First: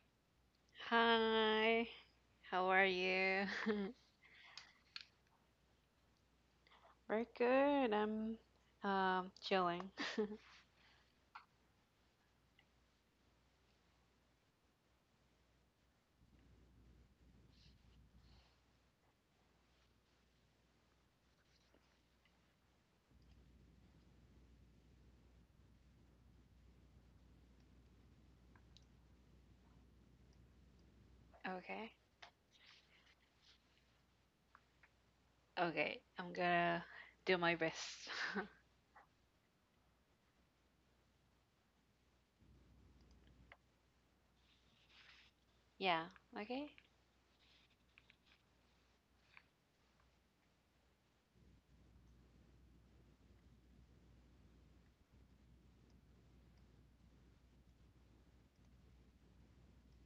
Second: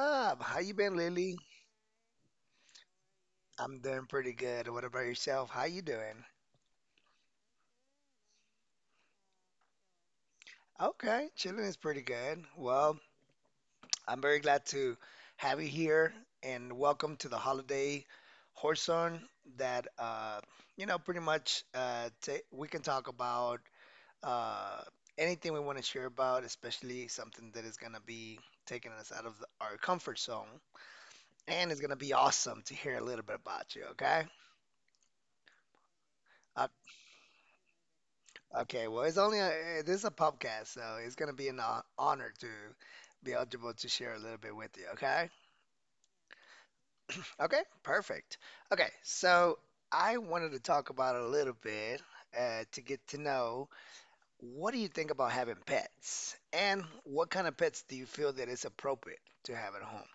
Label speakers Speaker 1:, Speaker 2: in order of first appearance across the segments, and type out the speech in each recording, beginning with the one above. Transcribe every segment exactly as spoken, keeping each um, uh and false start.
Speaker 1: up? How you been, Lily?
Speaker 2: Hi, how are you?
Speaker 1: I'm doing pretty good. What about yourself? How you doing?
Speaker 2: Very good. I'm um chilling.
Speaker 1: Okay, chilling is pretty good. Well, I'm very glad to have you here and welcome to the holiday horson that uh you know pretty much uh ta we can talk about uh anything we want to share about, especially something that is going to be taking us out of the, our comfort zone, and it's going to
Speaker 2: Okay,
Speaker 1: be awesome to hear a little bit about you, okay?
Speaker 2: okay, I'm
Speaker 1: Uh,
Speaker 2: gonna do my best.
Speaker 1: Okay, well, it's only a, eh, this is a podcast, so it's gonna be an hon- honor to be eligible to share a little bit with you. Okay.
Speaker 2: Yeah, okay.
Speaker 1: Okay. Perfect. Okay, so I wanted to talk about a little bit, uh, to get to know what do you think about having pets, and what kind of pets do you feel that it's appropriate to have at home?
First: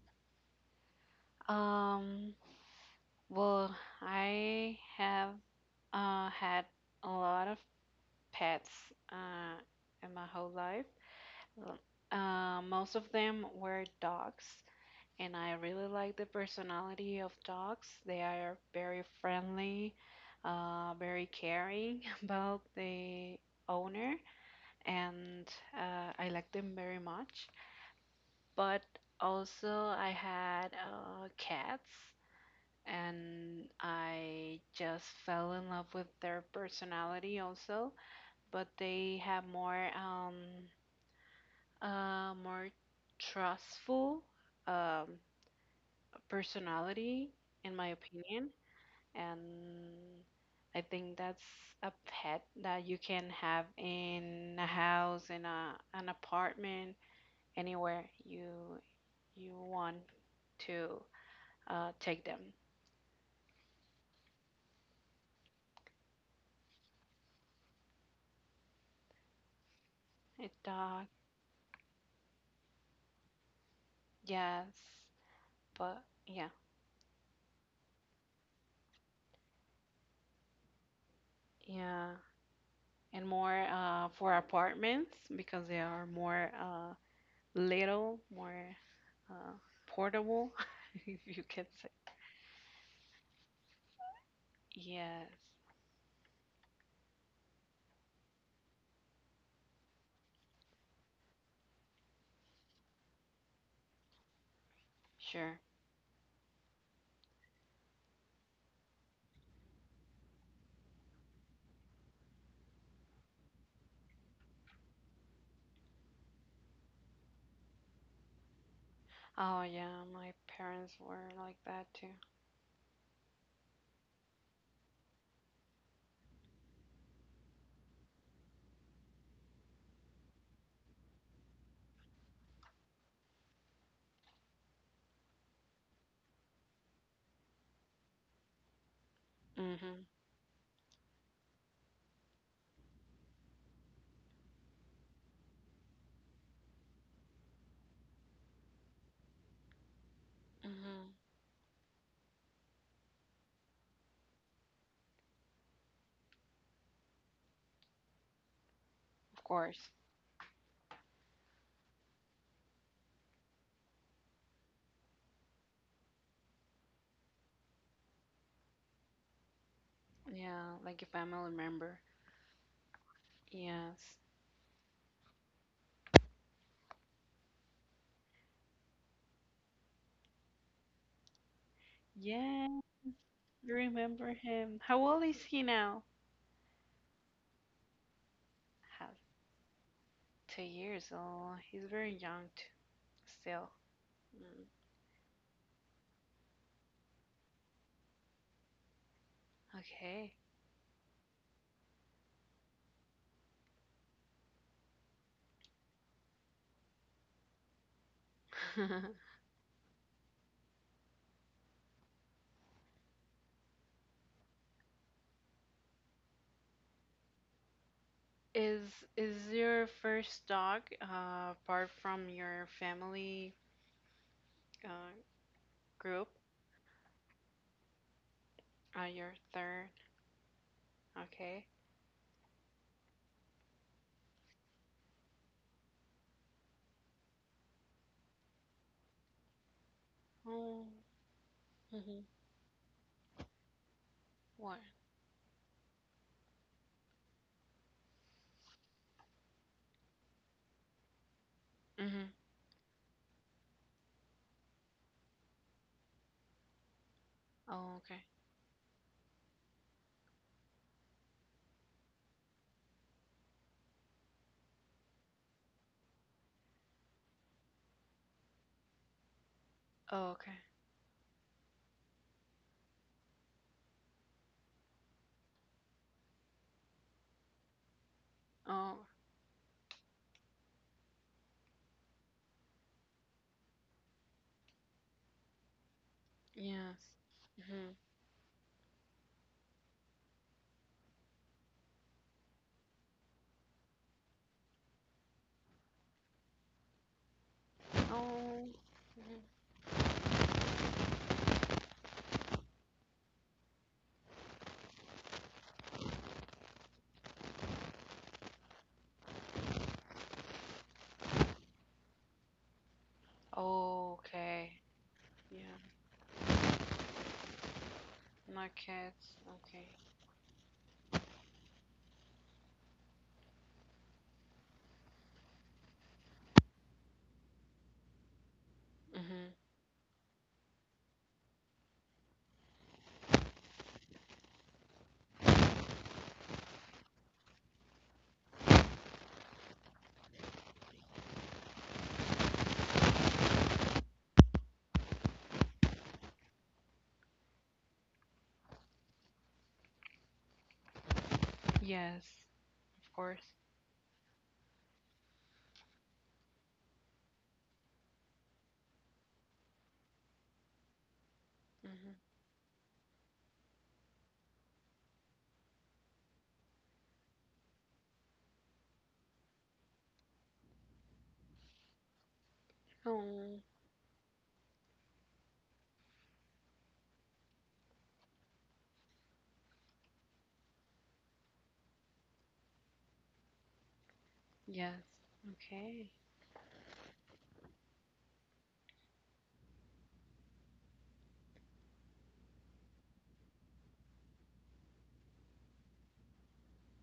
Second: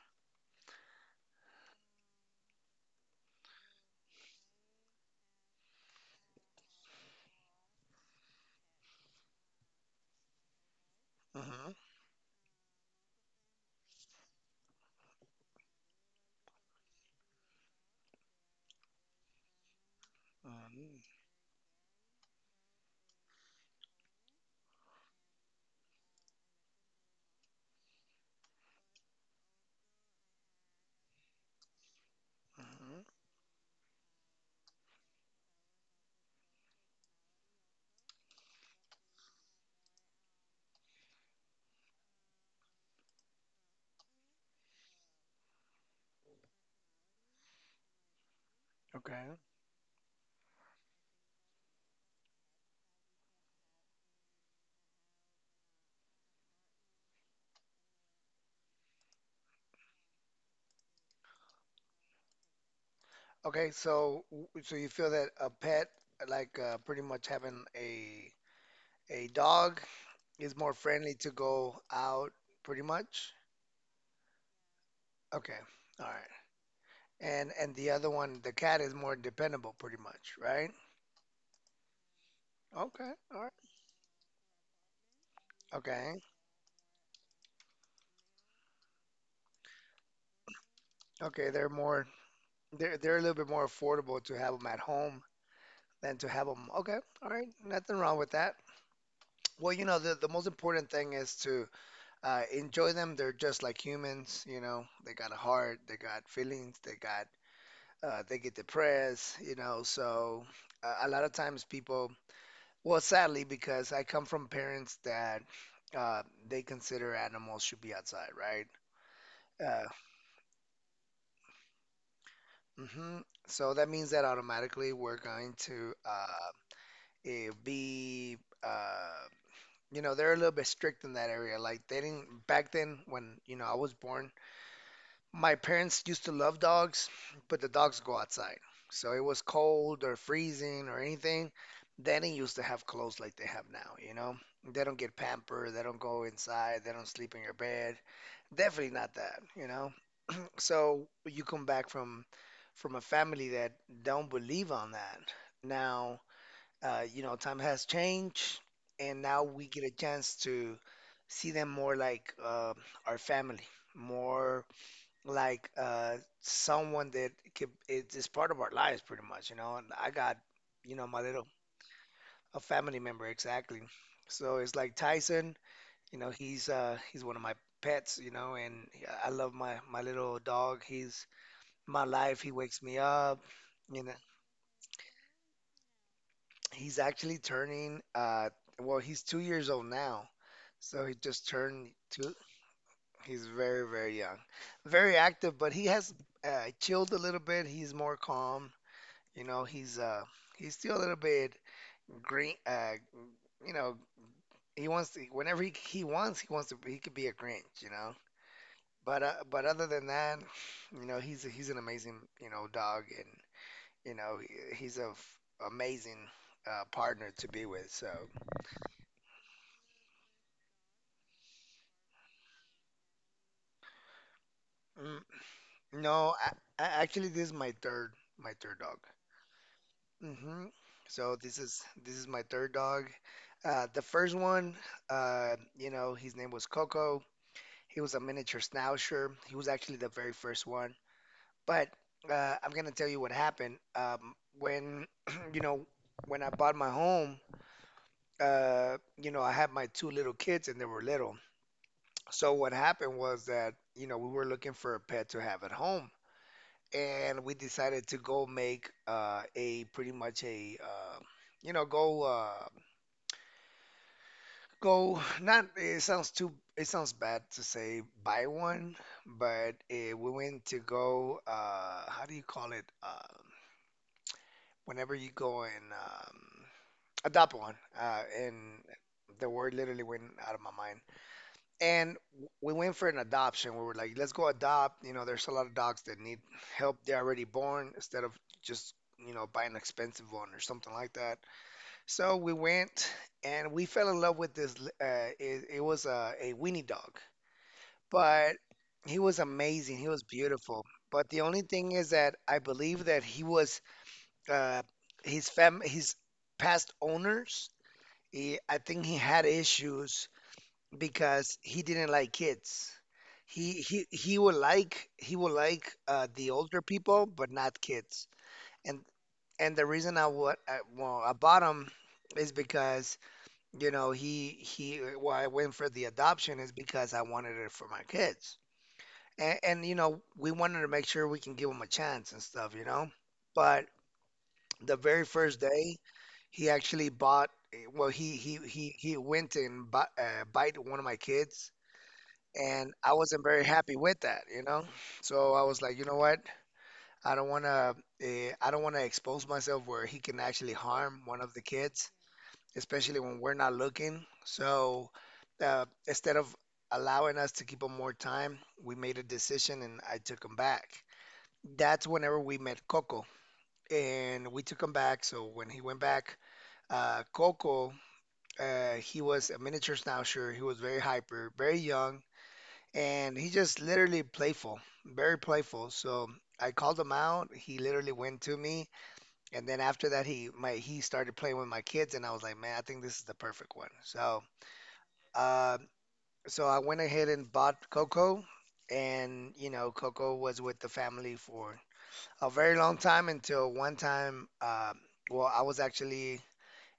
Speaker 2: Um, well, I have uh had a lot of pets uh in my whole life.
Speaker 1: Hmm.
Speaker 2: L- Uh, most of them were dogs. And I really like the personality of dogs. They are very friendly, uh,
Speaker 1: Hmm.
Speaker 2: very caring about the owner, and uh, I like them very much. But also, I had uh, cats,
Speaker 1: Hmm.
Speaker 2: and I just fell in love with their personality also. But they have more, um, uh, more trustful um, personality, in my opinion, and
Speaker 1: Okay.
Speaker 2: I think that's a pet that you can have in a house, in a an apartment, anywhere you you want to uh, take them.
Speaker 1: Okay. So, w- so you feel that a pet, like uh, pretty much having a A dog,
Speaker 2: A
Speaker 1: is more
Speaker 2: dog,
Speaker 1: friendly to go out, pretty much.
Speaker 2: yes,
Speaker 1: Okay,
Speaker 2: but
Speaker 1: all right.
Speaker 2: yeah,
Speaker 1: And and the other one, the cat, is more dependable, pretty much, right?
Speaker 2: yeah,
Speaker 1: Okay,
Speaker 2: and
Speaker 1: all
Speaker 2: more
Speaker 1: right.
Speaker 2: uh, for apartments because they are
Speaker 1: Okay,
Speaker 2: more uh, little, more uh, portable, if you
Speaker 1: okay.
Speaker 2: can
Speaker 1: They're
Speaker 2: say.
Speaker 1: more they're they're a little bit more affordable to have them at
Speaker 2: Yes,
Speaker 1: home than to have them. Okay, all right. Nothing wrong with that. Well, you know, the, the most important thing is to, uh, enjoy them. They're just like humans, you know. They got a
Speaker 2: sure.
Speaker 1: heart, they got feelings, they got uh, they get depressed, you know. So, uh, a lot of times people. Well, sadly, because I come from parents that, uh, they consider animals should be outside, right?
Speaker 2: Oh
Speaker 1: Uh,
Speaker 2: yeah, my parents were like that too.
Speaker 1: hmm So that means that automatically we're going to, uh, eh, be, uh, you know, they're a little bit strict in that area. Like they didn't back then when, you know, I was born. My parents used to love dogs, but the dogs go outside. So it was
Speaker 2: Mhm.
Speaker 1: cold or freezing or anything. They didn't used to have clothes like they have now, you know? They don't get pampered, they don't go inside, they don't sleep in your bed. Definitely not that, you know?
Speaker 2: Mhm.
Speaker 1: So you come back from from a family that don't believe on that. Now, uh, you know, time has changed, and
Speaker 2: Of
Speaker 1: now we get
Speaker 2: course.
Speaker 1: a chance to see them more like, uh, our family, more like uh someone that could, it is part of our lives pretty much, you know. And I got,
Speaker 2: Yeah,
Speaker 1: you
Speaker 2: like a
Speaker 1: know, my
Speaker 2: family
Speaker 1: little
Speaker 2: member.
Speaker 1: a family member, exactly.
Speaker 2: Yes.
Speaker 1: So it's like Tyson, you know, he's uh he's one of my pets, you know, and I love my my little dog. He's my life. He
Speaker 2: Yeah,
Speaker 1: wakes me up,
Speaker 2: I
Speaker 1: you know.
Speaker 2: remember him. How old is he now?
Speaker 1: He's actually turning uh well,
Speaker 2: Have
Speaker 1: he's two years old now.
Speaker 2: two
Speaker 1: So
Speaker 2: years
Speaker 1: he just
Speaker 2: old. He's
Speaker 1: turned
Speaker 2: very
Speaker 1: two.
Speaker 2: young too,
Speaker 1: He's
Speaker 2: still.
Speaker 1: very, very young,
Speaker 2: Mm.
Speaker 1: very active, but he has uh, chilled a little bit. He's more calm. You know, he's uh
Speaker 2: Okay.
Speaker 1: he's still a little bit green. Uh, you know, he wants to whenever he, he wants, he wants to. He could be a Grinch, you know. But uh, but other than that, you know, he's he's an amazing you know dog, and you know he, he's a f- amazing, uh, partner to be with. So
Speaker 2: Is is your first dog uh, apart from your family uh,
Speaker 1: mm,
Speaker 2: group?
Speaker 1: no, I, I actually, this is my third my third dog.
Speaker 2: Uh, your third.
Speaker 1: Hmm. So this
Speaker 2: Okay.
Speaker 1: is this is my third dog. Uh, the first one, uh, you know, his name was Coco. He was a miniature schnauzer. He was actually the very first
Speaker 2: Oh.
Speaker 1: one. But
Speaker 2: Mhm.
Speaker 1: uh, I'm gonna tell you what happened. Um,
Speaker 2: What?
Speaker 1: when you know, when I bought my home, uh, you know, I had my two little kids and they were little.
Speaker 2: Mhm.
Speaker 1: So what happened was that, you know, we were looking for a pet to have at home, and we
Speaker 2: Oh,
Speaker 1: decided to
Speaker 2: okay.
Speaker 1: go make, uh, a pretty much a, uh, you know, go, uh, go. Not it sounds too, it sounds bad to say buy one, but uh,
Speaker 2: Oh,
Speaker 1: we
Speaker 2: okay.
Speaker 1: went to go, uh how do you call it, um whenever you go and um adopt one, uh and
Speaker 2: Oh,
Speaker 1: the word literally went out of my mind. And w- we went for an adoption. We were like, let's go adopt, you know, there's a lot of dogs that need help,
Speaker 2: yes.
Speaker 1: they're already
Speaker 2: Mhm.
Speaker 1: born, instead of just, you know, buying an expensive one or something like that. So we went, and we fell in love with this. Uh, it, it was a, a weenie dog, but
Speaker 2: Oh,
Speaker 1: he
Speaker 2: Mhm.
Speaker 1: was amazing. He was beautiful. But the only thing is that I believe that he was, uh, his fam his past owners. He, I think he had issues because he didn't like kids. He he he would
Speaker 2: Okay.
Speaker 1: like he would
Speaker 2: Yeah.
Speaker 1: like, uh, the older people, but not kids.
Speaker 2: My
Speaker 1: And
Speaker 2: cats.
Speaker 1: and the
Speaker 2: Okay.
Speaker 1: reason I would I, well, I bought him is because, you know, he he. Uh, Why I went for the adoption is because I wanted it for my kids,
Speaker 2: Mhm.
Speaker 1: and, and you know, we wanted to make sure we can give him a chance and stuff, you know. But the very first day, he actually bought. Eh, well, he he he he went and bu uh, bite one of my kids, and I wasn't very happy with that, you know. So I was like, you know what? I don't want to. Uh, I don't want to expose myself where he can actually harm one of the kids,
Speaker 2: Yes, of
Speaker 1: especially
Speaker 2: course.
Speaker 1: when we're not looking. So, uh, instead of allowing us to keep him more time, we made a decision and I took him back. That's
Speaker 2: Mhm.
Speaker 1: whenever we met Coco, and we took him back. So when he went back, uh, Coco, uh, he was a miniature schnauzer. He was very hyper, very young, and he
Speaker 2: Oh,
Speaker 1: just literally playful, very playful. So I called him out. He literally went to me, and then after that, he my he started playing with my kids, and I was like, man, I think this is the perfect one. So,
Speaker 2: yes.
Speaker 1: Um,
Speaker 2: Okay.
Speaker 1: so I went ahead and bought Coco, and you know, Coco was with the family for a very long time until one time, um, well, I was actually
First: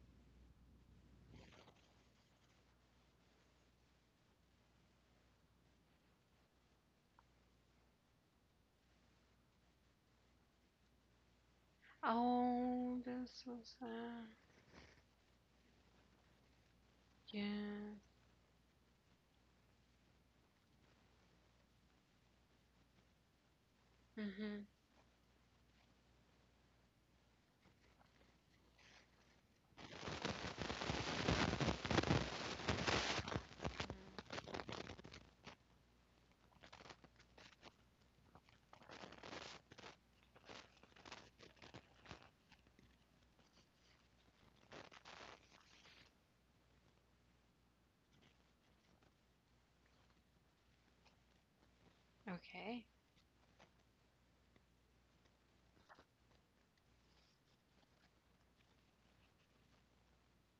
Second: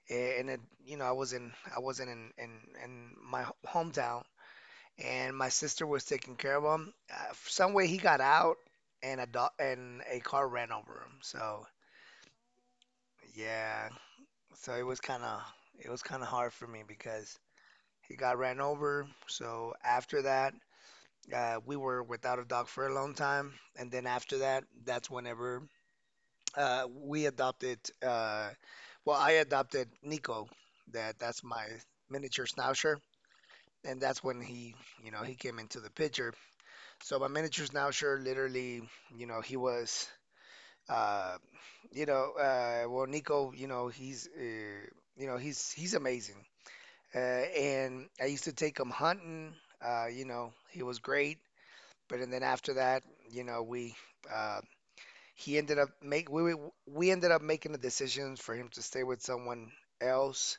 Speaker 1: in a, you know, I was in, I wasn't in, in, in my hometown, and my sister was taking care of him. Uh, some way he got out, and a dog, and a car ran over him. So
Speaker 2: Oh, that's so
Speaker 1: yeah,
Speaker 2: sad.
Speaker 1: so it was kind of, it was kind of hard for me because
Speaker 2: Yeah.
Speaker 1: he got ran over. So after that, Uh, we were without a dog for a long time, and then
Speaker 2: Mhm.
Speaker 1: after that,
Speaker 2: Mhm.
Speaker 1: that's whenever, uh, we adopted. Uh, well, I adopted Nico. That that's my miniature schnauzer, and that's when he, you know, he came into the picture. So my miniature schnauzer, literally, you know, he was, uh, you know, uh, well, Nico, you know, he's, uh, you know, he's he's amazing. Uh, and I used to take him hunting. Uh, you know, he was great. But and then after
Speaker 2: Okay.
Speaker 1: that, you know, we, uh, he ended up make we we we ended up making the decision for him to stay with someone else,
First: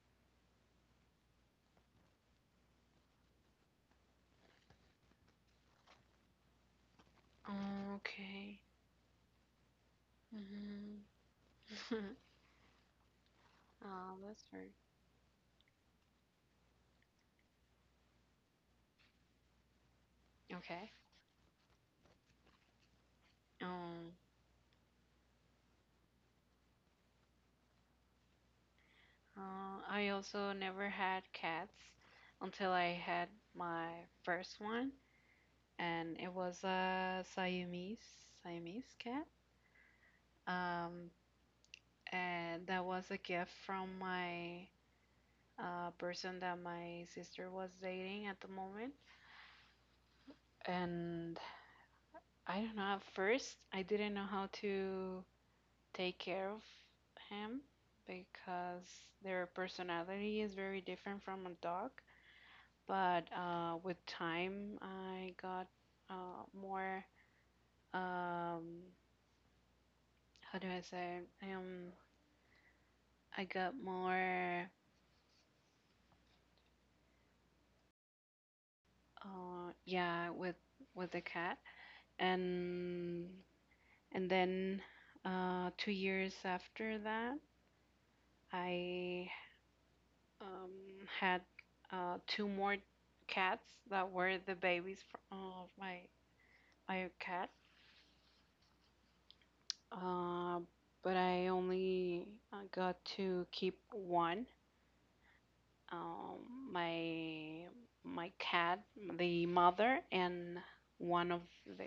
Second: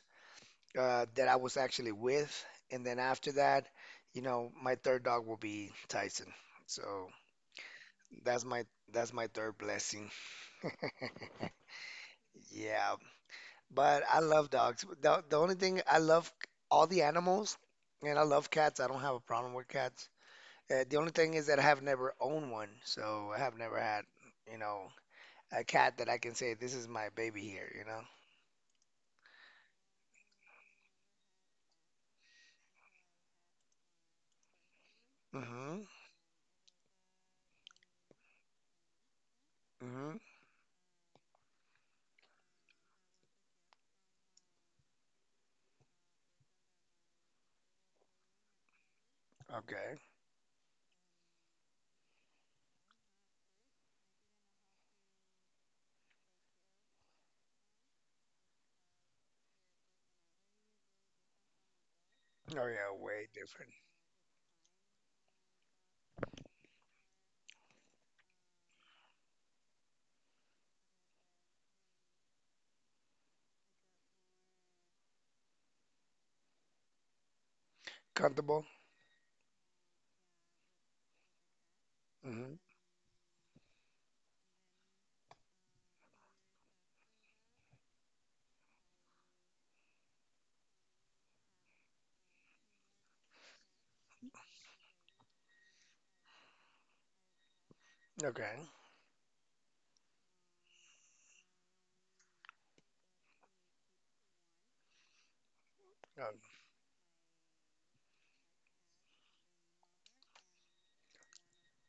Speaker 1: uh, that I was actually with, and then after that, you know, my third dog will be Tyson. So that's
Speaker 2: Okay.
Speaker 1: my that's my third blessing.
Speaker 2: Mhm.
Speaker 1: Yeah, but
Speaker 2: Oh,
Speaker 1: I
Speaker 2: that's
Speaker 1: love
Speaker 2: hurt.
Speaker 1: dogs. The, the only thing, I love all the animals, and I love cats. I don't have a problem with cats. Uh,
Speaker 2: Okay.
Speaker 1: the only thing is that I have never owned one, so I have never had,
Speaker 2: Um.
Speaker 1: you know, a cat that I can say this is my baby here, you
Speaker 2: Uh, I also never had cats until I had my first one,
Speaker 1: know? Mm-hmm.
Speaker 2: and it was a Siamese Siamese cat.
Speaker 1: Mm-hmm.
Speaker 2: Um, and that was a gift from my uh, person that my sister was dating at the moment.
Speaker 1: Okay.
Speaker 2: And I don't know. At first, I didn't know how to take care of him because their personality is very different from a dog.
Speaker 1: Oh yeah, way
Speaker 2: But
Speaker 1: different.
Speaker 2: uh, with time, I got uh, more. Um, how do I say? Um, I got more.
Speaker 1: Comfortable?
Speaker 2: Uh, yeah, with with the cat,
Speaker 1: Mm-hmm.
Speaker 2: and and then uh, two years after that, I um, had uh, two more cats that were the babies fr- of my my cat.
Speaker 1: Okay.
Speaker 2: Uh, but I only uh, got to keep one,
Speaker 1: Oh,
Speaker 2: um, my my cat, the mother, and one of the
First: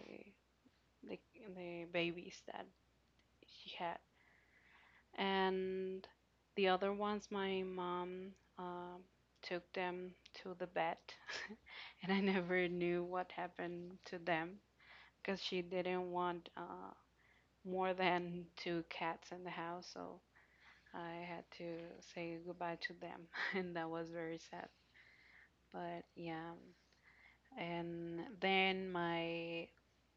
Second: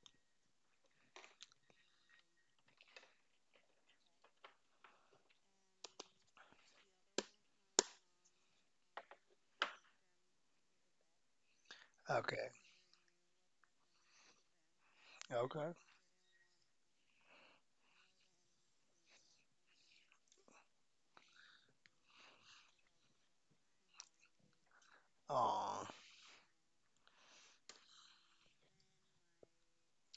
Speaker 2: the, the babies that she had, and the other ones my mom um took them to the vet, and I
Speaker 1: okay.
Speaker 2: never knew what happened to them because she
Speaker 1: Okay.
Speaker 2: didn't want uh, more than two cats in the house, so I had to say goodbye to them, and that was very sad.
Speaker 1: Oh.
Speaker 2: But yeah, and then my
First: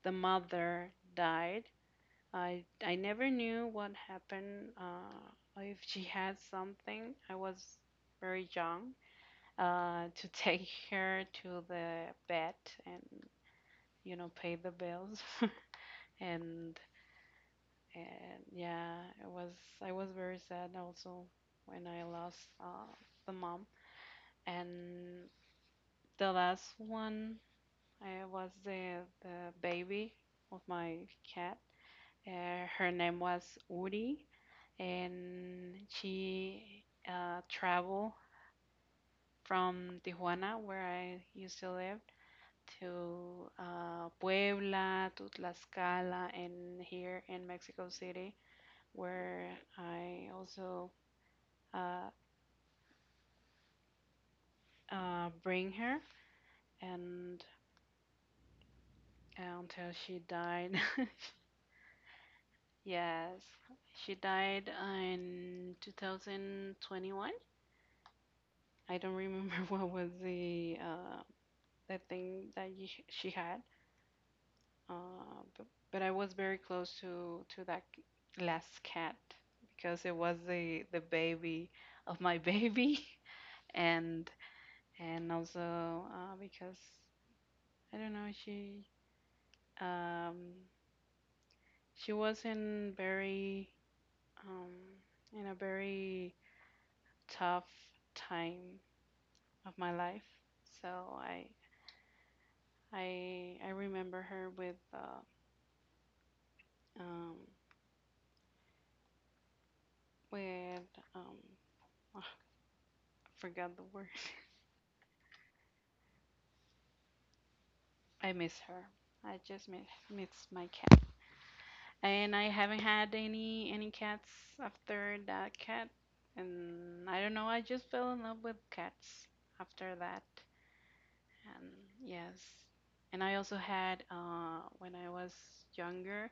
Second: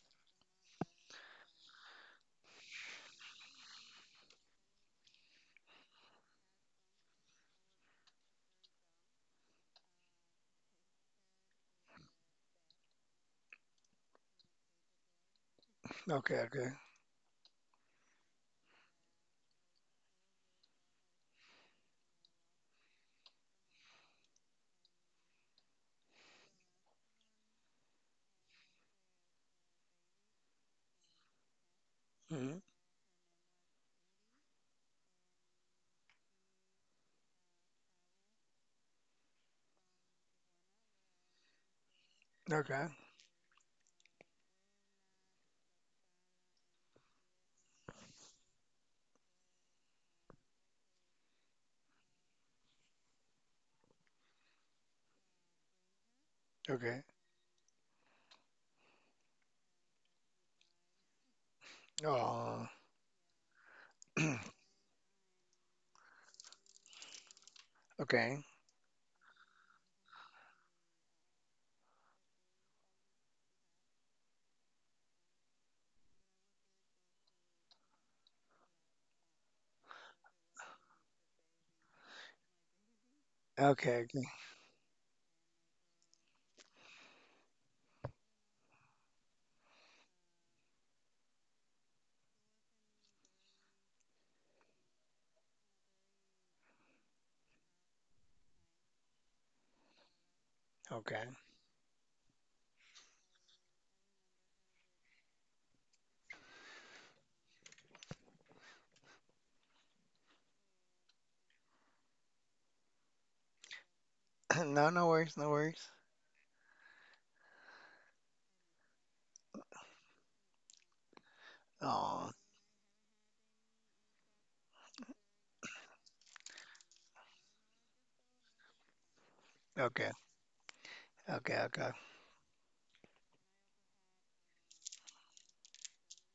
Speaker 2: the mother died. I I never knew what happened. Uh, if she had something, I was very young uh, to take her to the vet and you know pay the bills.
Speaker 1: Okay, okay.
Speaker 2: and and yeah, it was I was very sad also when I lost uh, the mom. And the last one I was the, the baby of my cat.
Speaker 1: Mm-hmm.
Speaker 2: Uh, her name was Uri, and she uh, traveled from Tijuana, where I used to live,
Speaker 1: Okay.
Speaker 2: to uh, Puebla, to Tlaxcala, and here in Mexico City, where I also uh, uh, bring her,
Speaker 1: Okay.
Speaker 2: and until she died.
Speaker 1: Oh.
Speaker 2: Yes, she died in twenty twenty-one.
Speaker 1: Okay.
Speaker 2: I don't remember what was the uh, the thing that y she had, uh, but, but I was very close to to that c- last cat because it was the the baby of my baby,
Speaker 1: Okay, okay.
Speaker 2: and and also uh, because I don't know she um, she was in very um, in a very tough time of my life. So
Speaker 1: Okay.
Speaker 2: I I I remember her with uh, um with um oh, I forgot the word.
Speaker 1: No, no worries, no worries.
Speaker 2: I miss her. I just miss miss my cat.
Speaker 1: Oh.
Speaker 2: And I haven't had any any cats after that cat. And I don't know. I just fell in love with cats after
Speaker 1: Okay.
Speaker 2: that.
Speaker 1: Okay,
Speaker 2: And
Speaker 1: okay.
Speaker 2: yes. And I also had uh when I was younger,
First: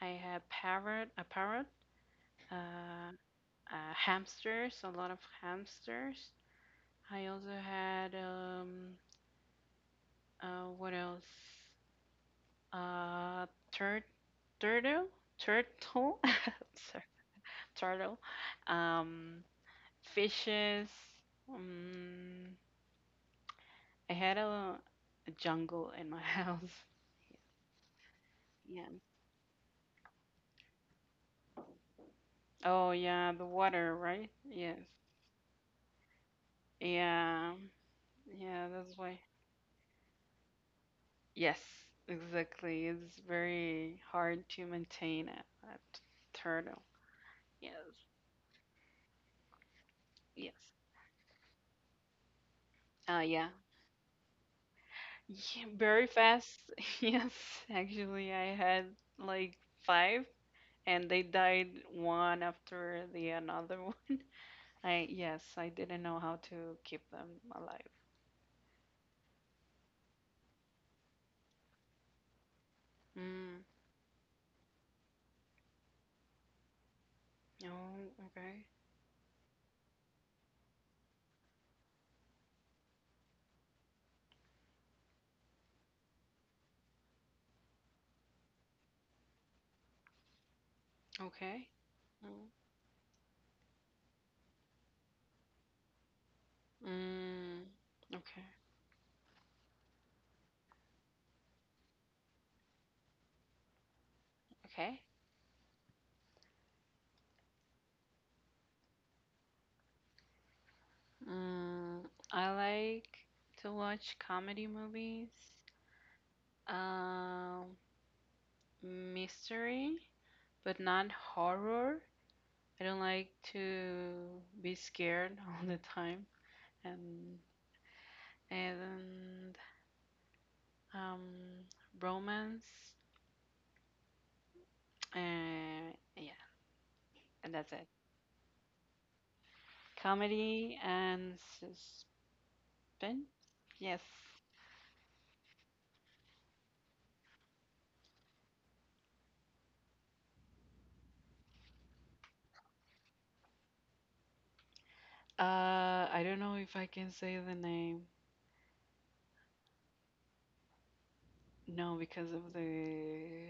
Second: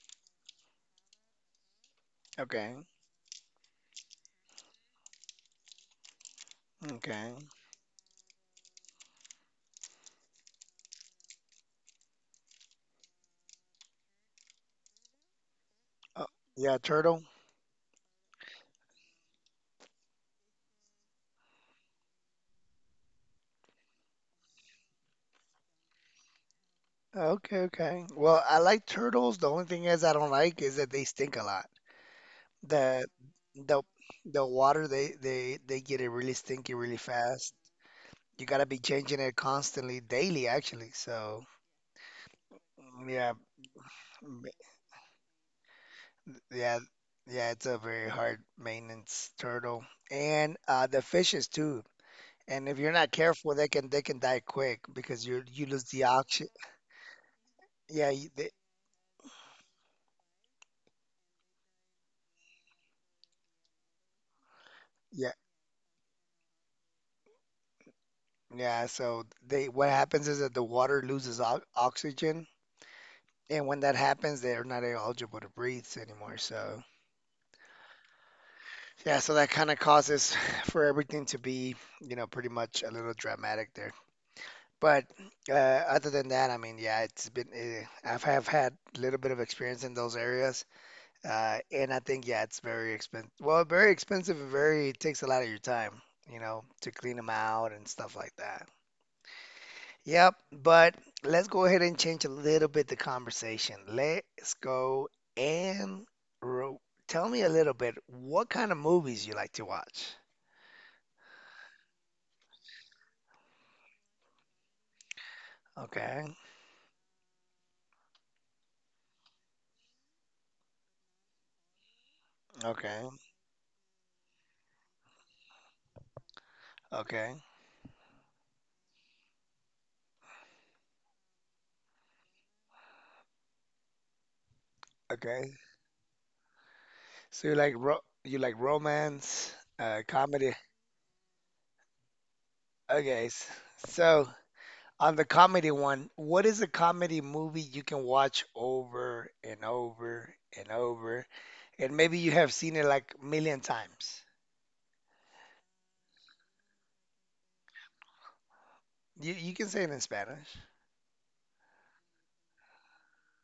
Speaker 2: I had parrot a parrot.
Speaker 1: Okay.
Speaker 2: Uh, uh, hamsters, a lot of hamsters. I
Speaker 1: Okay.
Speaker 2: also had um, uh, what else? Uh, tur- turtle, turtle,
Speaker 1: Oh, yeah,
Speaker 2: sorry,
Speaker 1: turtle.
Speaker 2: turtle. Um, fishes. Um, I had a, a jungle in my house.
Speaker 1: Okay, okay. Well, I like
Speaker 2: Yeah.
Speaker 1: turtles. The only thing is I don't like is that they stink a lot.
Speaker 2: Oh
Speaker 1: The
Speaker 2: yeah, the
Speaker 1: the
Speaker 2: water, right?
Speaker 1: the
Speaker 2: Yes.
Speaker 1: water, they they they get it really stinky really fast.
Speaker 2: Yeah.
Speaker 1: You gotta
Speaker 2: Yeah,
Speaker 1: be
Speaker 2: that's
Speaker 1: changing
Speaker 2: why.
Speaker 1: it constantly, daily actually. So
Speaker 2: Yes, exactly. It's
Speaker 1: yeah,
Speaker 2: very
Speaker 1: m-
Speaker 2: hard to maintain a, a
Speaker 1: yeah,
Speaker 2: turtle.
Speaker 1: yeah. It's a
Speaker 2: Yes.
Speaker 1: very hard maintenance turtle, and,
Speaker 2: Yes.
Speaker 1: uh, the fishes too. And if you're not
Speaker 2: Uh, yeah.
Speaker 1: careful, they can they can die quick because you you
Speaker 2: Yeah,
Speaker 1: lose the
Speaker 2: very
Speaker 1: oxygen.
Speaker 2: fast. Yes,
Speaker 1: Yeah, you-
Speaker 2: actually,
Speaker 1: they,
Speaker 2: I had like five, and they died one after the another one. I
Speaker 1: yeah,
Speaker 2: yes, I didn't know how to keep them alive.
Speaker 1: yeah. So they, what happens is that the water loses o oxygen,
Speaker 2: Mm.
Speaker 1: and when that happens, they're not eligible to breathe anymore. So.
Speaker 2: Oh, okay.
Speaker 1: Yeah, so that kind of causes for everything to be, you know, pretty much a little dramatic there. But uh, other than that, I mean, yeah, it's been, uh, I've have had a little bit of experience in those areas, uh,
Speaker 2: Okay.
Speaker 1: and I think yeah,
Speaker 2: Mm.
Speaker 1: it's very expensive. Well, very expensive, and very it takes a lot of your time, you know, to clean them
Speaker 2: Mm.
Speaker 1: out and stuff like
Speaker 2: Okay.
Speaker 1: that. Yep, but let's go ahead and change a little bit the conversation. Let's
Speaker 2: Okay.
Speaker 1: go and ro tell me a little bit what kind of movies you like to watch.
Speaker 2: Mm. I like to watch comedy movies.
Speaker 1: Okay.
Speaker 2: Um, mystery, but not horror. I don't
Speaker 1: Okay.
Speaker 2: like to be scared all the time and
Speaker 1: Okay.
Speaker 2: and um romance,
Speaker 1: Okay.
Speaker 2: uh yeah,
Speaker 1: So
Speaker 2: and
Speaker 1: you
Speaker 2: that's
Speaker 1: like
Speaker 2: it.
Speaker 1: ro you like romance, uh, comedy.
Speaker 2: Comedy and suspense.
Speaker 1: Okay. s-
Speaker 2: Yes.
Speaker 1: So on the comedy one, what is a comedy movie you can watch over and over and over, and maybe you have seen it like a million times.
Speaker 2: uh I don't know if I can say the name,
Speaker 1: You you can say it in Spanish.
Speaker 2: no, because of the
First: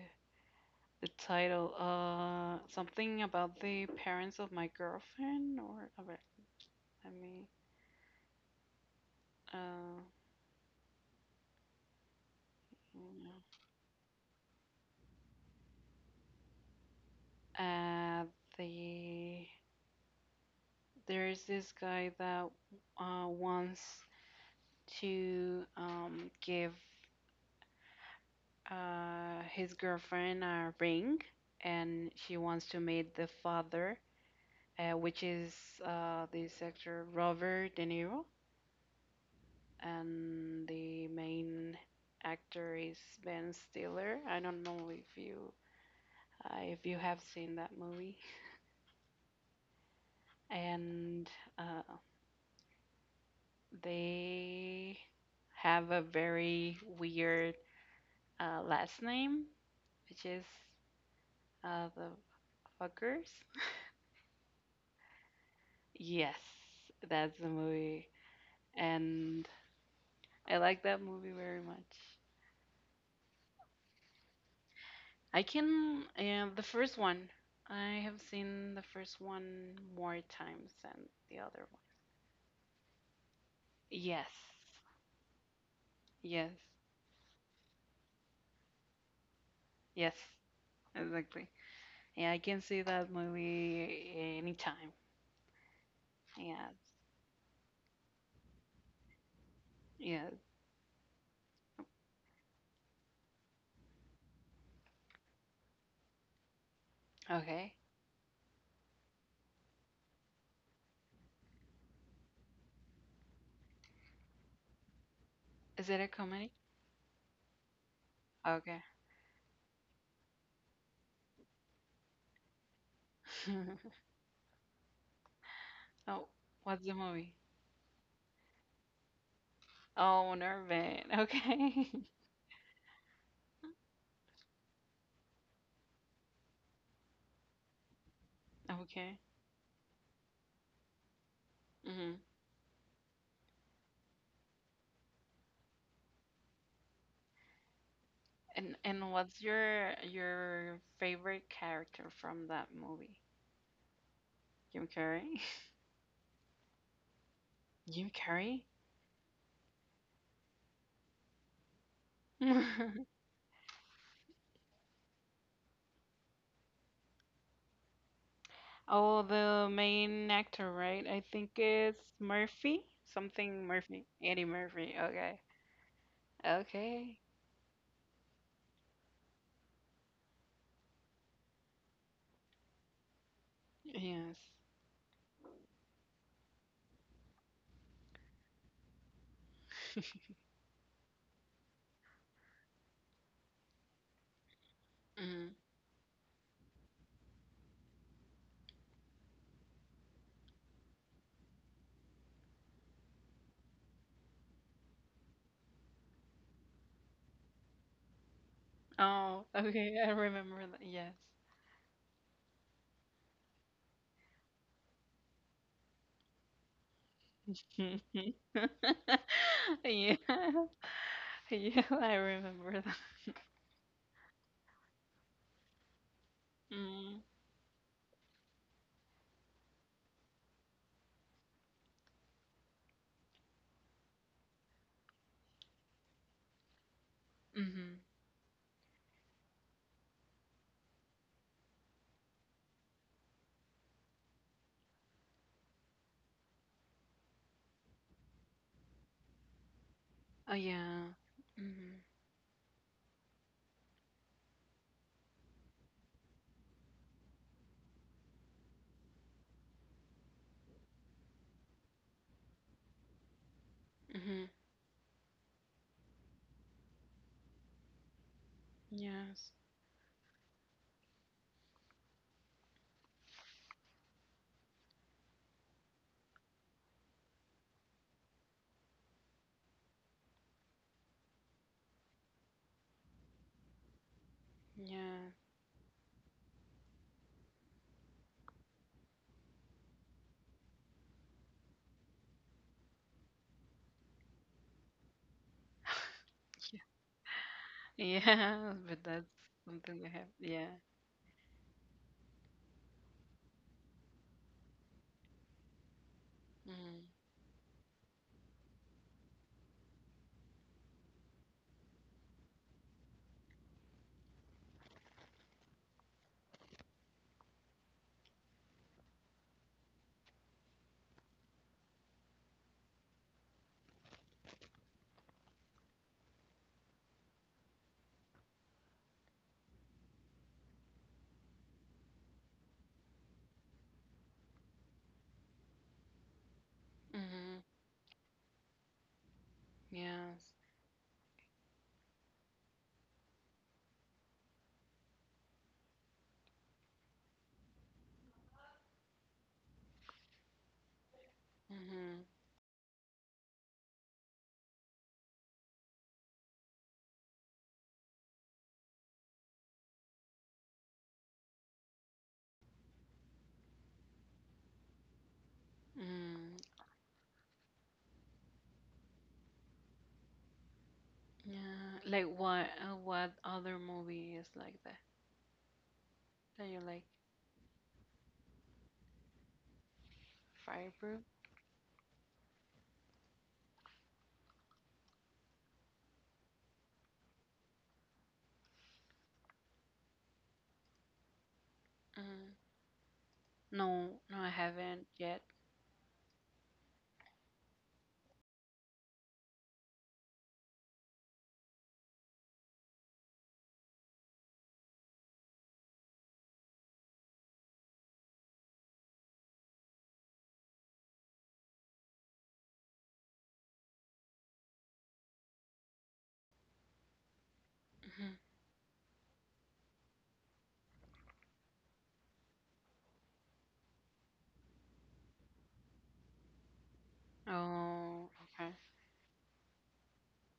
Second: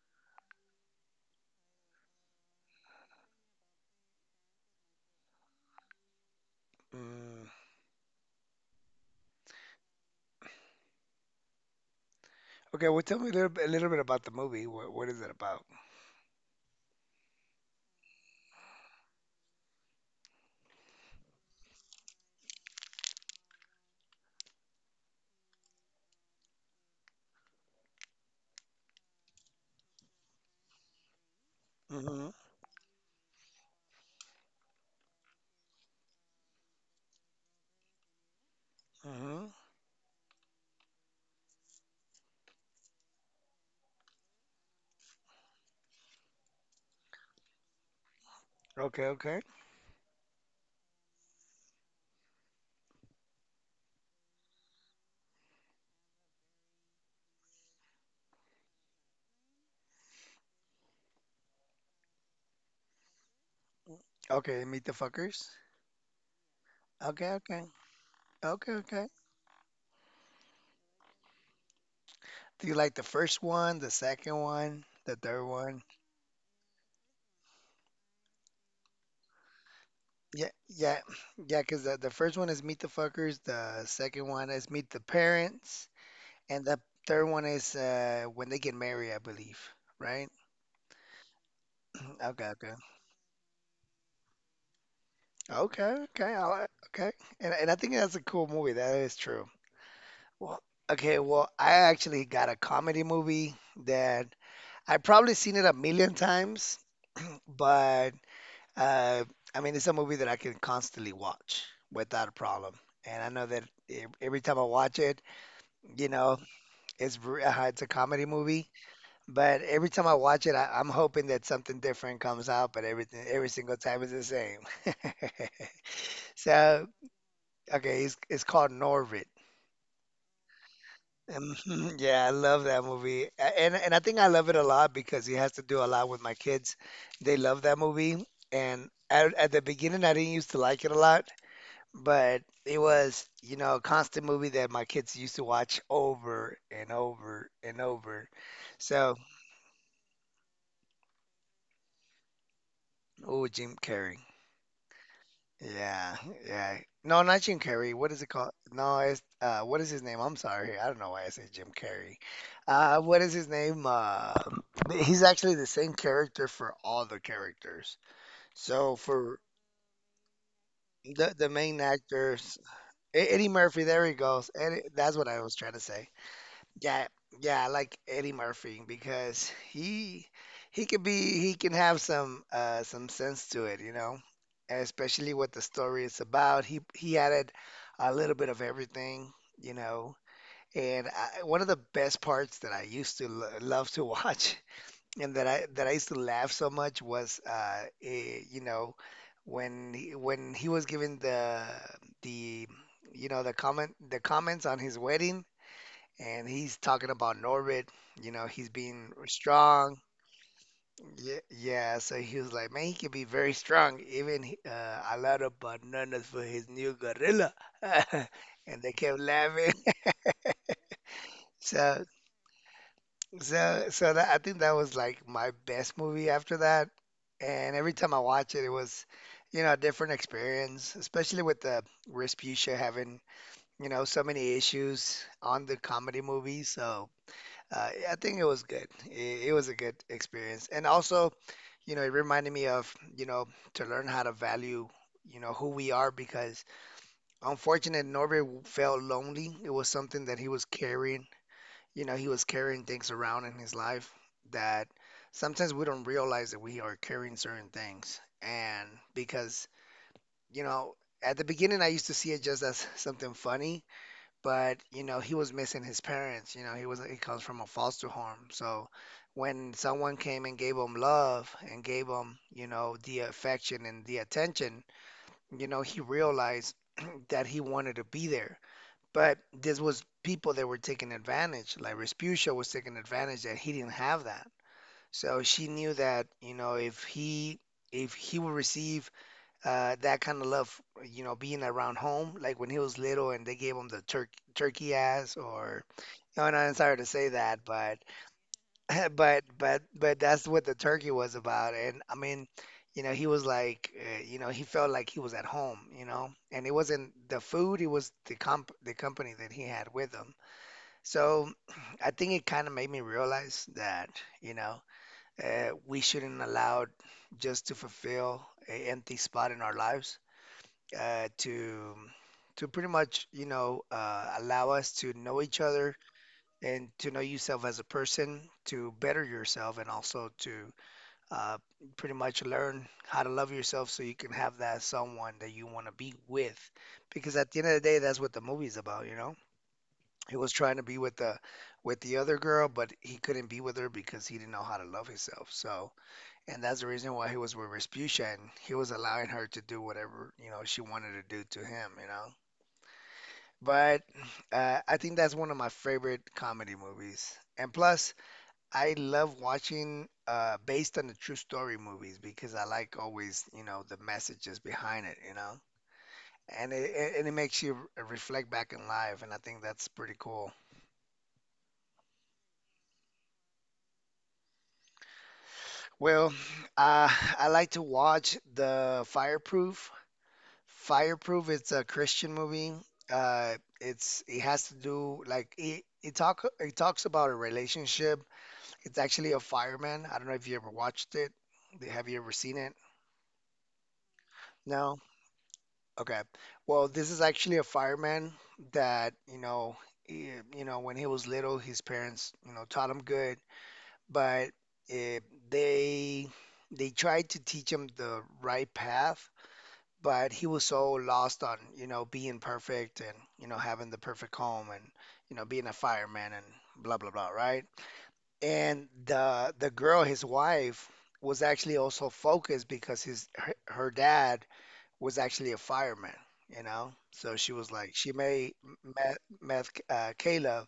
Speaker 2: the title, uh something about the parents of my girlfriend or a ver, let
Speaker 1: Mm.
Speaker 2: me uh
Speaker 1: Okay. Well, tell me a
Speaker 2: mm,
Speaker 1: little bit, a little bit about the movie. What what is it about?
Speaker 2: uh the there is this guy that uh, wants to um, give uh, his girlfriend a ring, and
Speaker 1: Mm-hmm.
Speaker 2: she wants to meet the father, uh, which is uh, this actor Robert De Niro,
Speaker 1: Mm-hmm.
Speaker 2: and the main actor is Ben Stiller. I don't know if you uh, if you have seen that movie,
Speaker 1: Okay. Okay.
Speaker 2: and uh, they have a very weird uh, last name, which is uh, the fuckers.
Speaker 1: Okay. Meet the Fuckers.
Speaker 2: Yes,
Speaker 1: Okay.
Speaker 2: that's the
Speaker 1: Okay.
Speaker 2: movie,
Speaker 1: Okay. Okay.
Speaker 2: and I like that movie very much.
Speaker 1: Do you like the first one, the second one, the third
Speaker 2: I
Speaker 1: one?
Speaker 2: can um, the first one. I have seen the first one more
Speaker 1: Yeah,
Speaker 2: times than
Speaker 1: yeah,
Speaker 2: the
Speaker 1: yeah.
Speaker 2: other one.
Speaker 1: Cause the, the first one is Meet the Fuckers. The second
Speaker 2: Yes,
Speaker 1: one is Meet the Parents,
Speaker 2: yes,
Speaker 1: and the third one is uh, when they get married, I believe.
Speaker 2: yes,
Speaker 1: Right?
Speaker 2: exactly. Yeah, I
Speaker 1: Okay,
Speaker 2: can
Speaker 1: okay,
Speaker 2: see that movie anytime.
Speaker 1: okay, okay. I like,
Speaker 2: Yeah,
Speaker 1: okay, and and I think that's a cool movie. That is true.
Speaker 2: yeah.
Speaker 1: Well, okay. Well, I actually got a comedy movie that I probably seen it a million times,
Speaker 2: Okay.
Speaker 1: but Uh, I mean, it's a movie that I can constantly watch without a problem. And I know that e- every time I watch it,
Speaker 2: Is it a
Speaker 1: you know,
Speaker 2: comedy?
Speaker 1: it's ver- uh, it's a comedy movie,
Speaker 2: Okay.
Speaker 1: but every time I watch it, I, I'm hoping that something different comes out, but everything every single time is the same.
Speaker 2: Oh, what's
Speaker 1: So,
Speaker 2: the movie?
Speaker 1: okay, it's it's called Norbit.
Speaker 2: Oh, Nervant. Okay.
Speaker 1: Mhm, yeah, I love that movie. A- And and I think I love it a lot because it has to do a lot with my kids. They love that movie. And
Speaker 2: Okay.
Speaker 1: at, at the beginning, I didn't used to like it a lot.
Speaker 2: Hmm.
Speaker 1: But it was, you know, a constant movie that my kids used to watch over and over and over.
Speaker 2: And and
Speaker 1: So,
Speaker 2: what's your your favorite character from that movie?
Speaker 1: oh, Jim Carrey.
Speaker 2: Jim Carrey?
Speaker 1: Yeah, yeah. No, not Jim Carrey. What
Speaker 2: Jim
Speaker 1: is it called?
Speaker 2: Carrey?
Speaker 1: No, it's uh, what is his name? I'm sorry. I don't know why I said Jim Carrey. Uh, what is his name? Uh, he's actually the same character for all the characters. So
Speaker 2: Oh,
Speaker 1: for
Speaker 2: the main actor, right? I
Speaker 1: the the
Speaker 2: think
Speaker 1: main
Speaker 2: it's
Speaker 1: actors,
Speaker 2: Murphy,
Speaker 1: E- Eddie
Speaker 2: something
Speaker 1: Murphy. There
Speaker 2: Murphy,
Speaker 1: he
Speaker 2: Eddie
Speaker 1: goes. Eddie,
Speaker 2: Murphy.
Speaker 1: that's what I
Speaker 2: Okay.
Speaker 1: was trying to say. Yeah,
Speaker 2: Okay.
Speaker 1: yeah, I like Eddie Murphy because he he could be he can have some uh some sense to it, you know,
Speaker 2: Yes.
Speaker 1: especially what the story is about. He he added a little bit of everything, you know. And I, one of the best parts that I used to lo love to watch and that
Speaker 2: Mm.
Speaker 1: I that I used to laugh so much was uh eh, you know when he, when he was given the the you know the comment the comments on his wedding and he's talking about Norbit. You know, he's being
Speaker 2: Oh,
Speaker 1: strong.
Speaker 2: okay. I remember that. Yes.
Speaker 1: Yeah, yeah. So he was like, man, he can be very strong. Even he- uh, I lot of bananas for his new gorilla, and they kept laughing.
Speaker 2: Yeah. Yeah,
Speaker 1: So,
Speaker 2: I remember
Speaker 1: so, so that, I think that was like my best movie after that.
Speaker 2: that.
Speaker 1: And every time I watch it, it was, you know, a different experience, especially with the Respucia having, you know, so many issues on the comedy movie. So Uh,
Speaker 2: Mhm.
Speaker 1: yeah, I think it was good. It, it was a good experience. And also, you know, it reminded me of, you know, to learn how to value, you know, who we are because unfortunate Norbert felt lonely. It was something that he
Speaker 2: Oh
Speaker 1: was
Speaker 2: yeah.
Speaker 1: carrying,
Speaker 2: Mhm.
Speaker 1: you know, he was carrying things around in his life that sometimes we don't realize that we are carrying certain things. And because, you know, at the beginning I used to see it just as something funny
Speaker 2: Mhm.
Speaker 1: but you know he was missing his parents. you know he was he comes from a foster home, so
Speaker 2: Yes.
Speaker 1: when someone came and gave him love and gave him you know the affection and the attention you know he realized that he wanted to be there, but this was people that were taking advantage like Respucia was taking advantage that he didn't have that.
Speaker 2: Yeah.
Speaker 1: So she knew that you know if he if he would receive uh, that kind of love, you know, being around home, like when he was little and they gave him the turkey, turkey ass, or no, no, I'm sorry to say that, but
Speaker 2: Yeah, but that's
Speaker 1: but but
Speaker 2: something we
Speaker 1: but
Speaker 2: have.
Speaker 1: that's what
Speaker 2: Yeah.
Speaker 1: the turkey was about. And I mean, you know, he was like, uh, you know, he felt like he was at home, you know, and it
Speaker 2: Mhm.
Speaker 1: wasn't the food, it was the comp the company that he had with him. So I think it kind of made me realize that, you know, uh, we shouldn't allow just to fulfill an empty spot in our lives uh, to to pretty much you know uh, allow us to know each other and to know yourself as a person to better yourself and also to uh, pretty much learn how to love yourself so you can have that someone that you want to be with, because at the end
Speaker 2: Mhm.
Speaker 1: of the day that's what the movie's about you know he was
Speaker 2: Yes.
Speaker 1: trying to be with the with the other girl but he couldn't be with her because he didn't know how to love himself. So and that's the reason why he was with Respucia and he was allowing her to do whatever you know she wanted to do to him you know
Speaker 2: Mhm.
Speaker 1: But uh, I think that's one of my favorite comedy movies. And plus, I love watching uh, based on the true story movies because I like always, you know, the messages behind it, you know.
Speaker 2: Mm.
Speaker 1: And it, it- and it makes you r- reflect back in life, and I think that's pretty cool.
Speaker 2: Yeah. Like what? Uh, what other movie is like that?
Speaker 1: Well,
Speaker 2: That you
Speaker 1: uh,
Speaker 2: like?
Speaker 1: I like to watch the Fireproof.
Speaker 2: Fireproof?
Speaker 1: Fireproof, it's a Christian movie. Uh, it's it has to do like it, it talk it talks about a relationship. It's actually a fireman. I don't know if you ever watched it. Have you ever seen
Speaker 2: Mm.
Speaker 1: it?
Speaker 2: No, no, I
Speaker 1: No?
Speaker 2: haven't yet.
Speaker 1: Okay. Well, this is actually a fireman that, you know, he, you know, when he was little, his parents, you know, taught him good, but eh, they they tried to teach him the right path, but he was so lost on, you know, being perfect and, you know, having the perfect home and, you know, being a fireman and blah blah blah, right?
Speaker 2: Mhm.
Speaker 1: And the the girl, his wife, was actually also focused because his her, her dad was actually a fireman, you know? So she was like, she
Speaker 2: Oh,
Speaker 1: made
Speaker 2: okay.
Speaker 1: met, met uh, Caleb,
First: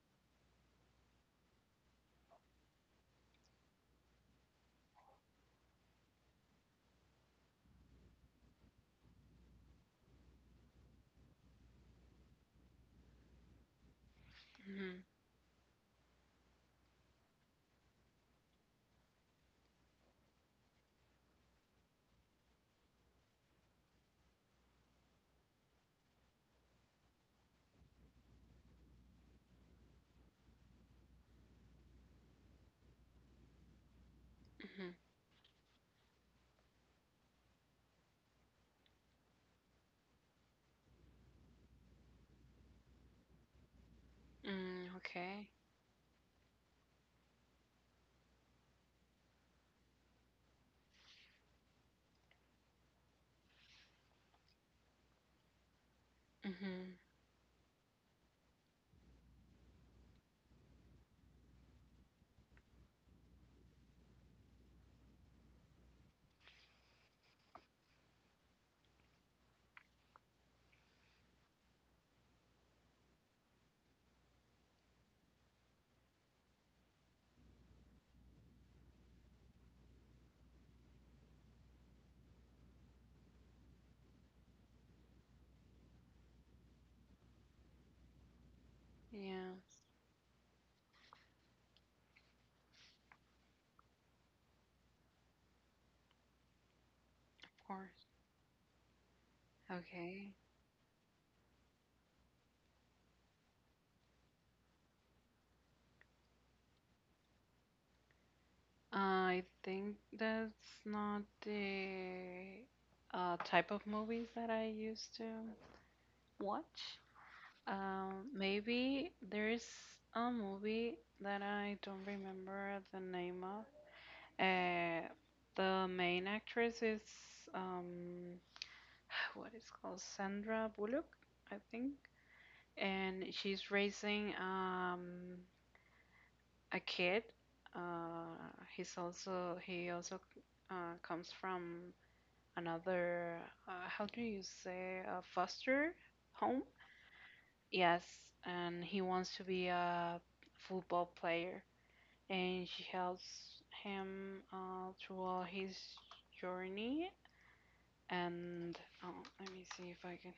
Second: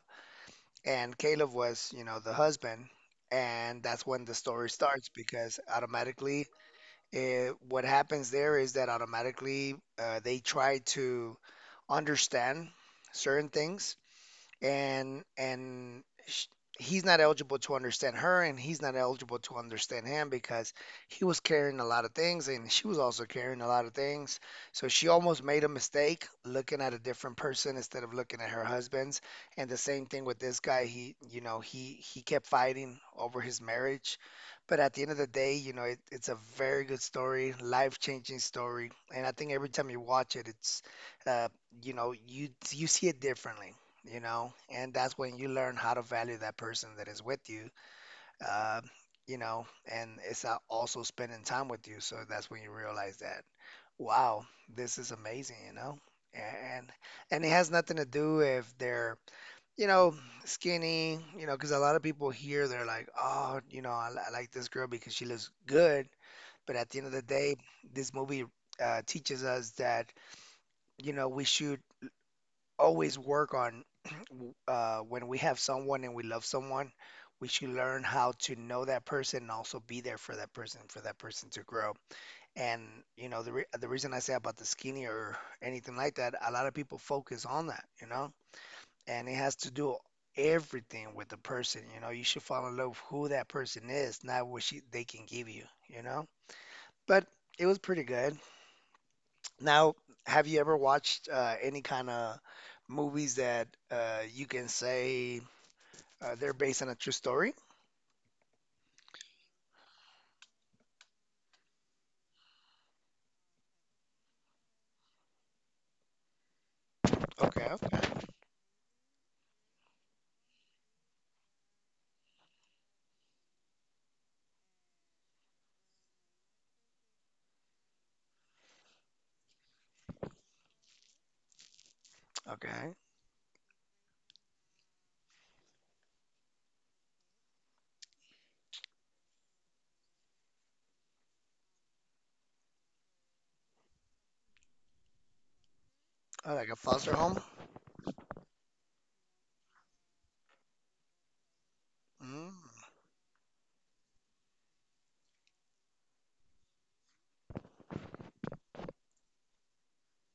Speaker 1: and Caleb was, you know, the husband. And that's when the story starts because automatically, eh, what happens there is that automatically uh, they try to understand certain things
Speaker 2: Mhm.
Speaker 1: and and sh he's not eligible to understand her and he's not eligible to understand him because he was carrying a lot of things and she was also carrying a lot of things, so she almost made a mistake looking at a different person instead of looking at her husband's, and the same thing with this guy he you know he he kept fighting over his marriage. But
Speaker 2: Mhm.
Speaker 1: at the end of the day, you know it, it's a very good story, life-changing story, and I think every time you watch it it's uh, you know you you see it differently, you know, and
Speaker 2: Mm,
Speaker 1: that's when
Speaker 2: okay.
Speaker 1: you learn how to value that person that is with you, uh, you know, and it's a- also spending time with you. So that's when you realize that, wow, this is amazing, you know, and
Speaker 2: Mhm.
Speaker 1: and it has nothing to do if they're, you know, skinny, you know, because a lot of people here they're like, oh, you know, I, li- I like this girl because she looks good, but at the end of the day, this movie uh, teaches us that, you know, we should always work on uh, when we have someone and we love someone, we should learn how to know that person and also be there for that person, for that person to grow. And you know, the re the reason I say about the skinny or anything like that, a lot of people focus on that, you know, and it
Speaker 2: Yeah,
Speaker 1: has
Speaker 2: of
Speaker 1: to do everything with the person. You know, you should fall in love with who that person is, not what she they can give you, you know. But it was pretty
Speaker 2: course.
Speaker 1: good. Now,
Speaker 2: Okay.
Speaker 1: have you ever watched uh, any kind of movies that uh, you can say uh, they're based on a true story?
Speaker 2: I think that's not the uh, type of movies that I used to watch.
Speaker 1: Okay,
Speaker 2: Um,
Speaker 1: okay,
Speaker 2: maybe there's a movie that I don't remember the name of. Uh, the main actress is um, what is called Sandra Bullock, I think,
Speaker 1: okay.
Speaker 2: and she's raising um, a kid. Uh, he's also he also uh, comes from another, uh, how do you say, a foster
Speaker 1: Oh,
Speaker 2: home?
Speaker 1: like a foster home?
Speaker 2: Yes, and he wants to be a football player,
Speaker 1: Mm.
Speaker 2: and she helps him uh, throughout his journey. And oh, let me see if I can.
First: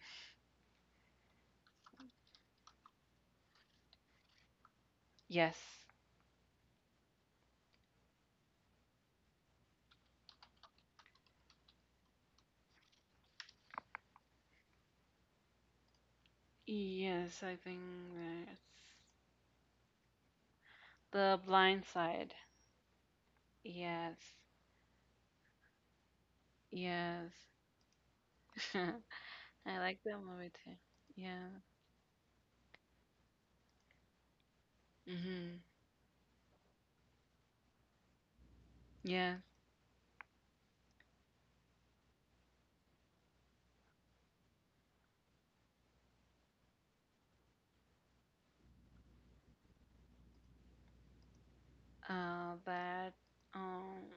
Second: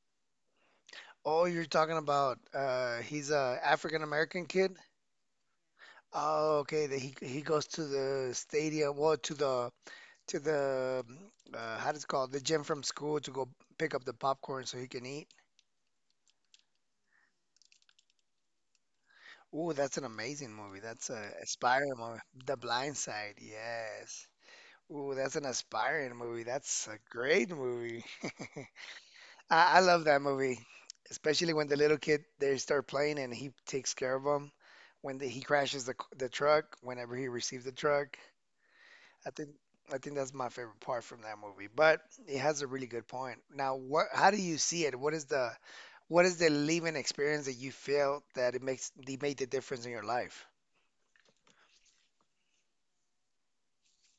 Speaker 1: Oh, you're talking about uh, he's a African American kid?
Speaker 2: Yes,
Speaker 1: Oh, okay. That he he goes to the stadium, well, to the to the mm, uh, how does it called, the gym from school, to go pick up the popcorn so he can eat.
Speaker 2: yes, I think that's
Speaker 1: Oh, that's an amazing movie. That's a
Speaker 2: the Blind
Speaker 1: inspiring movie.
Speaker 2: Side.
Speaker 1: The Blind Side, yes.
Speaker 2: Yes,
Speaker 1: Ooh, that's an aspiring movie. That's a
Speaker 2: yes,
Speaker 1: great movie. I, I
Speaker 2: I like
Speaker 1: love that
Speaker 2: that movie
Speaker 1: movie,
Speaker 2: too. Yeah.
Speaker 1: especially when the little kid they start playing and he takes care of them. When the, he
Speaker 2: Mm-hmm.
Speaker 1: crashes the the truck, whenever he receives the truck, I
Speaker 2: Yeah.
Speaker 1: think I think that's my favorite part from that movie. But it has a really good point. Now, what? How do you see it? What is the what is the living experience that you feel that it makes, they made the difference in your life?
Speaker 2: Uh, that. Um.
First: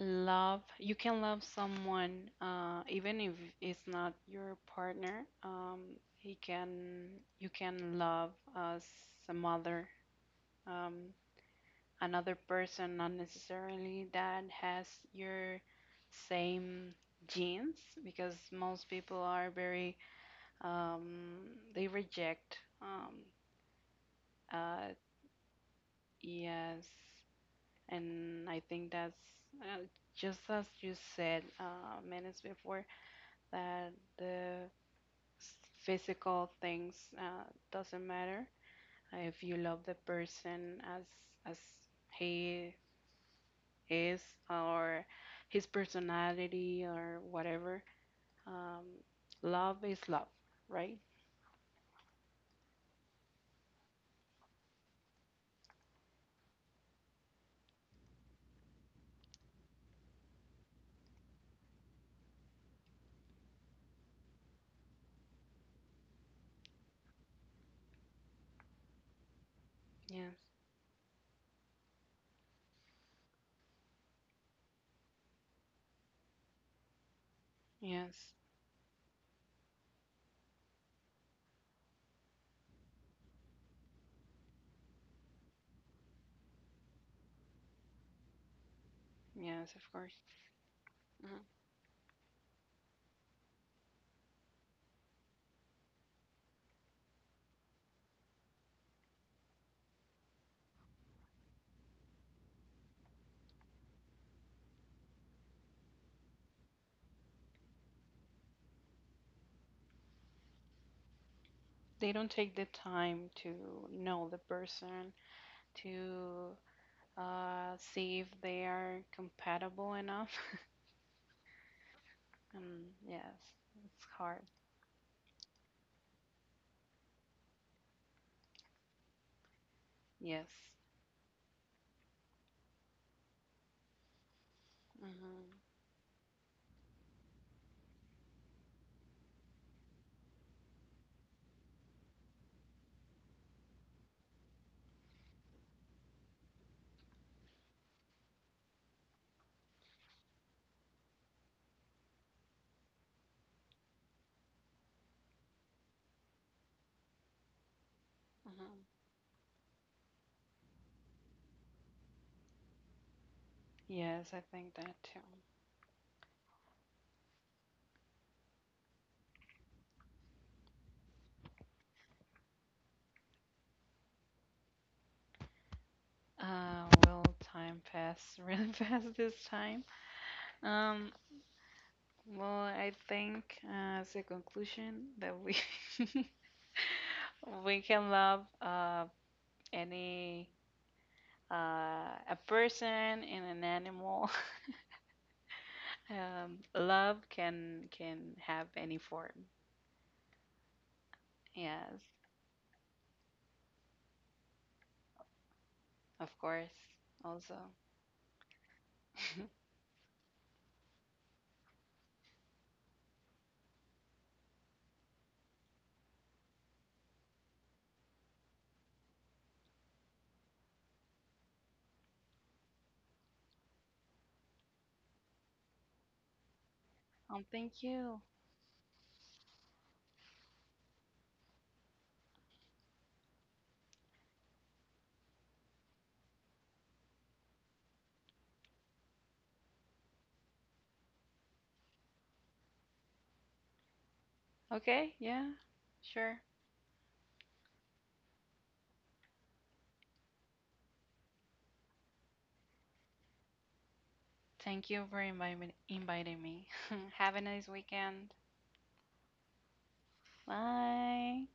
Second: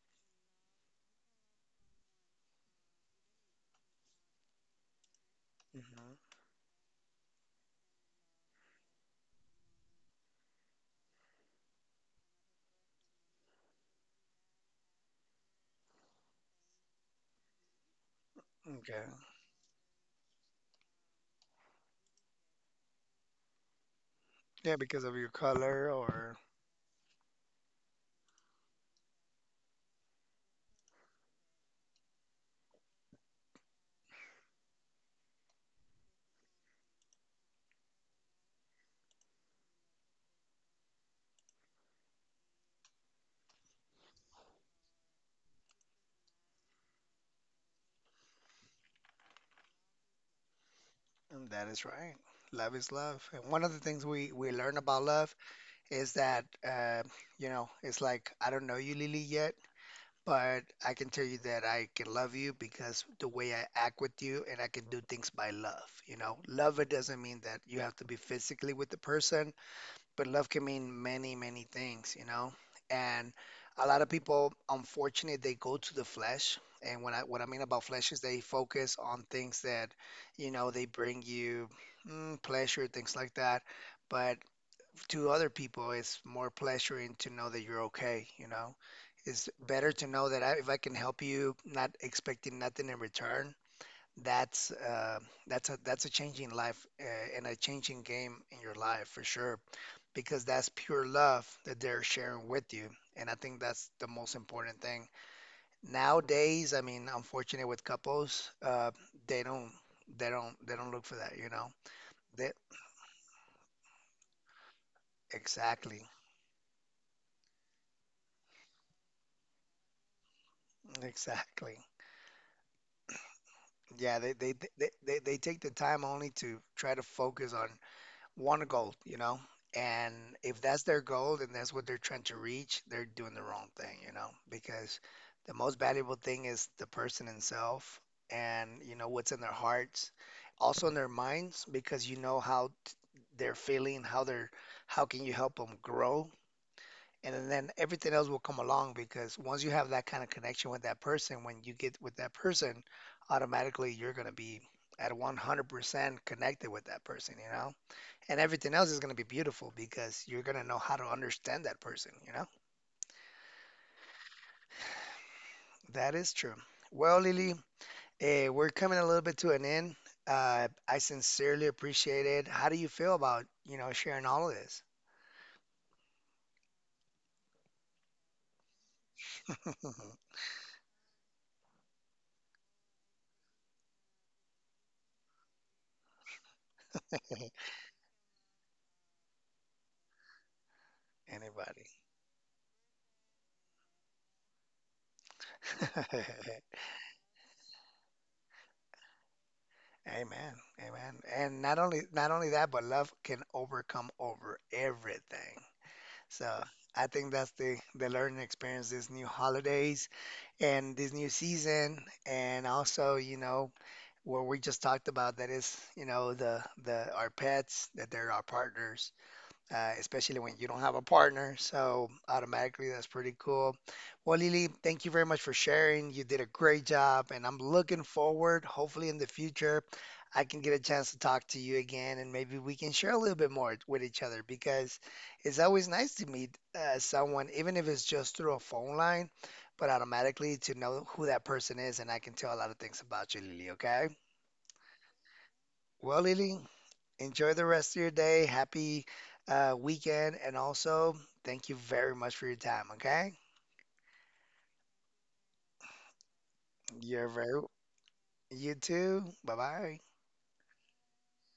Speaker 2: Love, you can love someone uh, even if it's not your partner. Um,
Speaker 1: Hmm.
Speaker 2: he can you can love as a mother, um, another person, not necessarily that has your same genes, because most
Speaker 1: Okay.
Speaker 2: people are very, um, they reject, um,
Speaker 1: Yeah,
Speaker 2: uh,
Speaker 1: because of your color, or,
Speaker 2: yes. And I think that's, uh, just as you said, uh, minutes before, that the s- physical things, uh, doesn't matter. If you love the person as as he is, or his personality or whatever, um, love is love, right?
Speaker 1: and that is right. Love is love. And one of the things we we learn about love is that uh, you know, it's like I don't know you, Lily, yet, but I can tell you that I can love you because the way I act with you, and I can do things by love, you know. Love, it doesn't mean that you have to be physically with the person, but
Speaker 2: Yes,
Speaker 1: love can mean many, many things, you know? And a lot of people, unfortunate, they go to the flesh. And when I, what I mean about flesh is
Speaker 2: yes,
Speaker 1: they focus on things that, you know, they bring you mm, pleasure, things like that. But to other people, it's more pleasuring to know that you're okay, you know? It's
Speaker 2: yes, of
Speaker 1: better to
Speaker 2: course.
Speaker 1: know that I, if I can help
Speaker 2: Mhm.
Speaker 1: you, not expecting nothing in return, that's uh, that's a, that's a changing life, uh, and a changing game in your life, for sure, because that's pure love that they're sharing with you. And I think that's the most important thing. Nowadays, I mean, unfortunately with couples, uh, they don't, they don't they don't look for that, you know.
Speaker 2: They don't
Speaker 1: They,
Speaker 2: take the time to know the person,
Speaker 1: exactly.
Speaker 2: to uh, see if they are compatible enough.
Speaker 1: Exactly.
Speaker 2: Um, yes, it's
Speaker 1: Yeah, they
Speaker 2: hard.
Speaker 1: they they, they, they take the time only to try to focus on want a goal, you know? And
Speaker 2: Yes.
Speaker 1: if that's their goal and that's what they're trying to reach, they're doing the wrong thing, you know? Because
Speaker 2: Mhm,
Speaker 1: the most valuable thing is the person himself, and, you know, what's in their hearts, also in their minds, because you know how t- they're feeling, how they're, how can you help them grow? And then everything else will come along, because once you have that kind of connection with that person, when you get with that person, automatically you're going to be at one hundred percent connected with that person, you know? And everything
Speaker 2: mhm.
Speaker 1: else is going to be beautiful, because you're going to know how to understand that person, you know?
Speaker 2: Yes, I think that too.
Speaker 1: That is true. Well, Lily, eh, we're coming a little bit to an end. Uh, I sincerely appreciate it. How do you feel about, you know, sharing all of this?
Speaker 2: Uh, will time pass really fast this time? Um, well, I think uh, as a conclusion that we we can love uh any
Speaker 1: Anybody?
Speaker 2: uh a person and an animal. Um, love can can have any form.
Speaker 1: Amen. Amen. And not
Speaker 2: Yes,
Speaker 1: only not only that, but love can overcome over everything.
Speaker 2: of
Speaker 1: So
Speaker 2: course.
Speaker 1: I think that's
Speaker 2: Also.
Speaker 1: the the learning experience, this new holidays and this new season, and also, you know, what we just talked about, that is, you know, the the our pets, that they're our partners, uh, especially when you don't have a partner, so automatically that's pretty cool. Well, Lily, thank you very much for sharing. You did a great job
Speaker 2: Um,
Speaker 1: and I'm
Speaker 2: thank
Speaker 1: looking
Speaker 2: you.
Speaker 1: forward, hopefully in the future I can get a chance to talk to you again, and maybe we can share a little bit more with each other, because it's always nice to meet uh, someone, even if it's just through a phone line, but automatically to know who that person is. And I can tell a lot of things about you, Lily, okay?
Speaker 2: Okay, yeah,
Speaker 1: Well,
Speaker 2: sure.
Speaker 1: Lily, enjoy the rest of your day. Happy uh, weekend. And also, thank you very much for your time, okay?
Speaker 2: Thank you for invi- inviting me.
Speaker 1: You're
Speaker 2: Have a
Speaker 1: very,
Speaker 2: nice weekend.
Speaker 1: you too. Bye bye.
Speaker 2: Bye.